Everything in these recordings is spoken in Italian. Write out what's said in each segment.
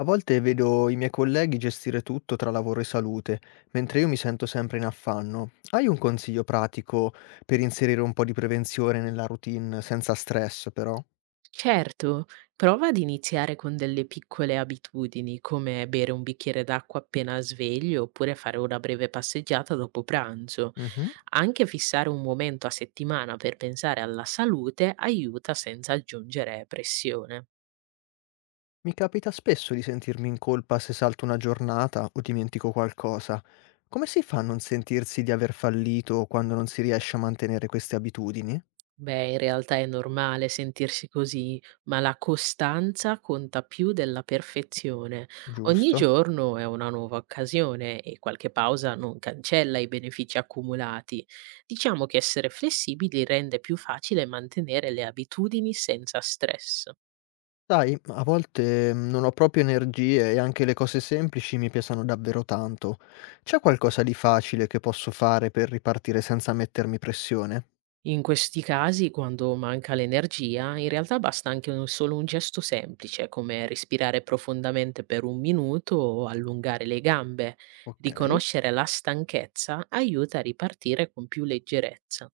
A volte vedo i miei colleghi gestire tutto tra lavoro e salute, mentre io mi sento sempre in affanno. Hai un consiglio pratico per inserire un po' di prevenzione nella routine senza stress, però? Certo, prova ad iniziare con delle piccole abitudini, come bere un bicchiere d'acqua appena sveglio oppure fare una breve passeggiata dopo pranzo. Mhm. Anche fissare un momento a settimana per pensare alla salute aiuta senza aggiungere pressione. Mi capita spesso di sentirmi in colpa se salto una giornata o dimentico qualcosa. Come si fa a non sentirsi di aver fallito quando non si riesce a mantenere queste abitudini? Beh, in realtà è normale sentirsi così, ma la costanza conta più della perfezione. Ogni Giusto? giorno è una nuova occasione e qualche pausa non cancella i benefici accumulati. Diciamo che essere flessibili rende più facile mantenere le abitudini senza stress. Sai, a volte non ho proprio energie e anche le cose semplici mi pesano davvero tanto. C'è qualcosa di facile che posso fare per ripartire senza mettermi pressione? In questi casi, quando manca l'energia, in realtà basta anche solo un gesto semplice, come respirare profondamente per un minuto o allungare le gambe. Ok. Riconoscere la stanchezza aiuta a ripartire con più leggerezza.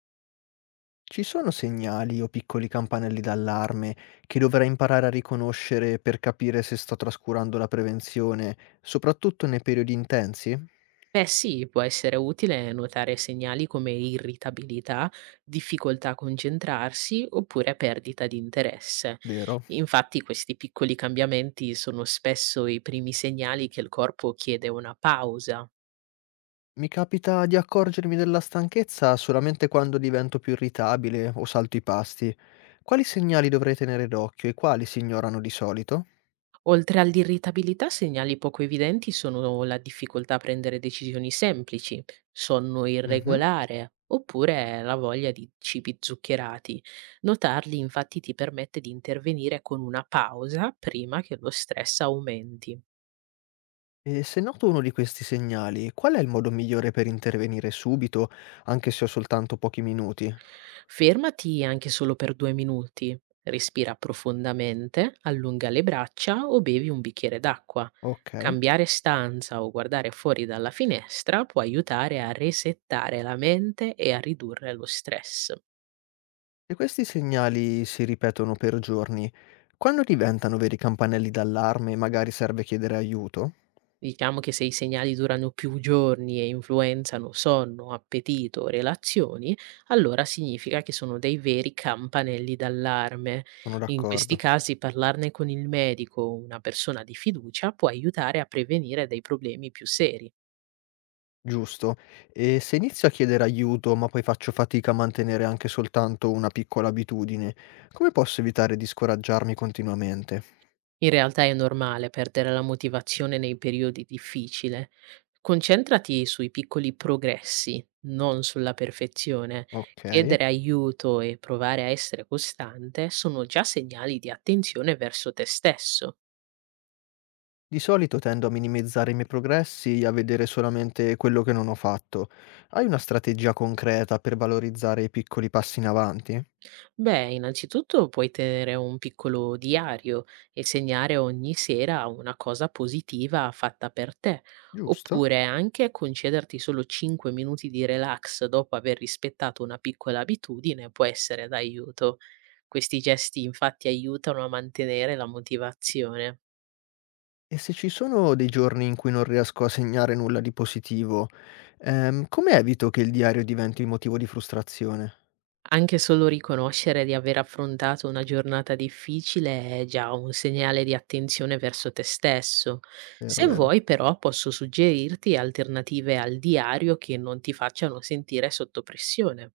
Ci sono segnali o piccoli campanelli d'allarme che dovrei imparare a riconoscere per capire se sto trascurando la prevenzione, soprattutto nei periodi intensi? Beh sì, può essere utile notare segnali come irritabilità, difficoltà a concentrarsi oppure perdita di interesse. Vero? Infatti questi piccoli cambiamenti sono spesso i primi segnali che il corpo chiede una pausa. Mi capita di accorgermi della stanchezza solamente quando divento più irritabile o salto i pasti. Quali segnali dovrei tenere d'occhio e quali si ignorano di solito? Oltre all'irritabilità, segnali poco evidenti sono la difficoltà a prendere decisioni semplici, sonno Mhm. irregolare oppure la voglia di cibi zuccherati. Notarli infatti ti permette di intervenire con una pausa prima che lo stress aumenti. E se noto uno di questi segnali, qual è il modo migliore per intervenire subito, anche se ho soltanto pochi minuti? Fermati anche solo per due minuti, respira profondamente, allunga le braccia o bevi un bicchiere d'acqua. Ok. Cambiare stanza o guardare fuori dalla finestra può aiutare a resettare la mente e a ridurre lo stress. Se questi segnali si ripetono per giorni, quando diventano veri campanelli d'allarme e magari serve chiedere aiuto? Diciamo che se i segnali durano più giorni e influenzano sonno, appetito, relazioni, allora significa che sono dei veri campanelli d'allarme. Sono In questi d'accordo. casi parlarne con il medico o una persona di fiducia può aiutare a prevenire dei problemi più seri. Giusto. E se inizio a chiedere aiuto, ma poi faccio fatica a mantenere anche soltanto una piccola abitudine, come posso evitare di scoraggiarmi continuamente? In realtà è normale perdere la motivazione nei periodi difficili. Concentrati sui piccoli progressi, non sulla perfezione. Ok. Chiedere aiuto e provare a essere costante sono già segnali di attenzione verso te stesso. Di solito tendo a minimizzare i miei progressi e a vedere solamente quello che non ho fatto. Hai una strategia concreta per valorizzare i piccoli passi in avanti? Beh, innanzitutto puoi tenere un piccolo diario e segnare ogni sera una cosa positiva fatta per te, Giusto. oppure anche concederti solo 5 minuti di relax dopo aver rispettato una piccola abitudine può essere d'aiuto. Questi gesti infatti aiutano a mantenere la motivazione. E se ci sono dei giorni in cui non riesco a segnare nulla di positivo, come evito che il diario diventi motivo di frustrazione? Anche solo riconoscere di aver affrontato una giornata difficile è già un segnale di attenzione verso te stesso. Vero, Se vero. vuoi, però, posso suggerirti alternative al diario che non ti facciano sentire sotto pressione.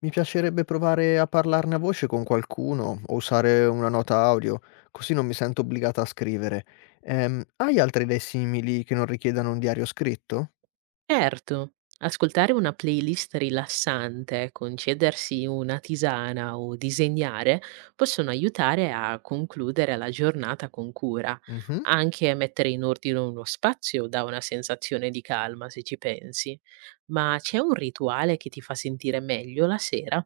Mi piacerebbe provare a parlarne a voce con qualcuno o usare una nota audio, così non mi sento obbligata a scrivere. Hai altre idee simili che non richiedano un diario scritto? Certo, ascoltare una playlist rilassante, concedersi una tisana o disegnare possono aiutare a concludere la giornata con cura. Mhm. Anche mettere in ordine uno spazio dà una sensazione di calma, se ci pensi. Ma c'è un rituale che ti fa sentire meglio la sera?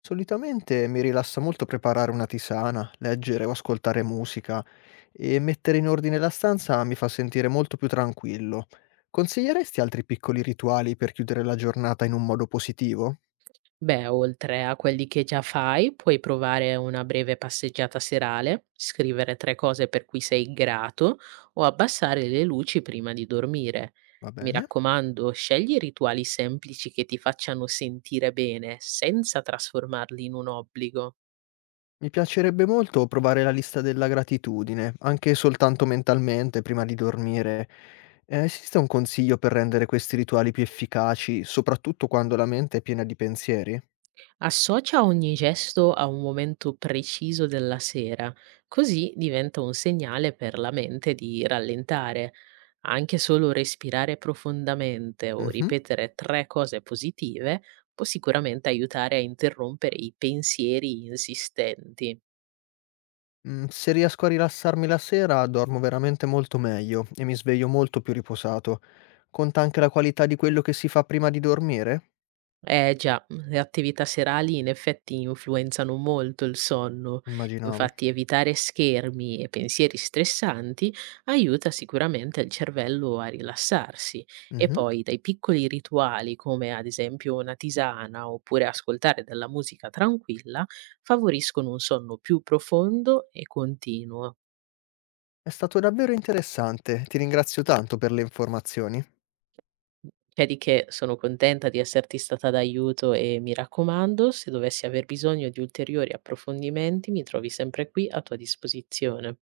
Solitamente mi rilassa molto preparare una tisana, leggere o ascoltare musica e mettere in ordine la stanza mi fa sentire molto più tranquillo. Consiglieresti altri piccoli rituali per chiudere la giornata in un modo positivo? Beh, oltre a quelli che già fai, puoi provare una breve passeggiata serale, scrivere tre cose per cui sei grato o abbassare le luci prima di dormire. Va Mi bene. raccomando, scegli rituali semplici che ti facciano sentire bene, senza trasformarli in un obbligo. Mi piacerebbe molto provare la lista della gratitudine, anche soltanto mentalmente, prima di dormire. Esiste un consiglio per rendere questi rituali più efficaci, soprattutto quando la mente è piena di pensieri? Associa ogni gesto a un momento preciso della sera, così diventa un segnale per la mente di rallentare. Anche solo respirare profondamente o Mhm. ripetere tre cose positive può sicuramente aiutare a interrompere i pensieri insistenti. Se riesco a rilassarmi la sera, dormo veramente molto meglio e mi sveglio molto più riposato. Conta anche la qualità di quello che si fa prima di dormire? Eh già, le attività serali in effetti influenzano molto il sonno. Immaginavo. Infatti evitare schermi e pensieri stressanti aiuta sicuramente il cervello a rilassarsi e Mhm. poi dai piccoli rituali, come ad esempio una tisana oppure ascoltare della musica tranquilla, favoriscono un sonno più profondo e continuo. È stato davvero interessante, ti ringrazio tanto per le informazioni. C'è di che sono contenta di esserti stata d'aiuto e mi raccomando, se dovessi aver bisogno di ulteriori approfondimenti, mi trovi sempre qui a tua disposizione.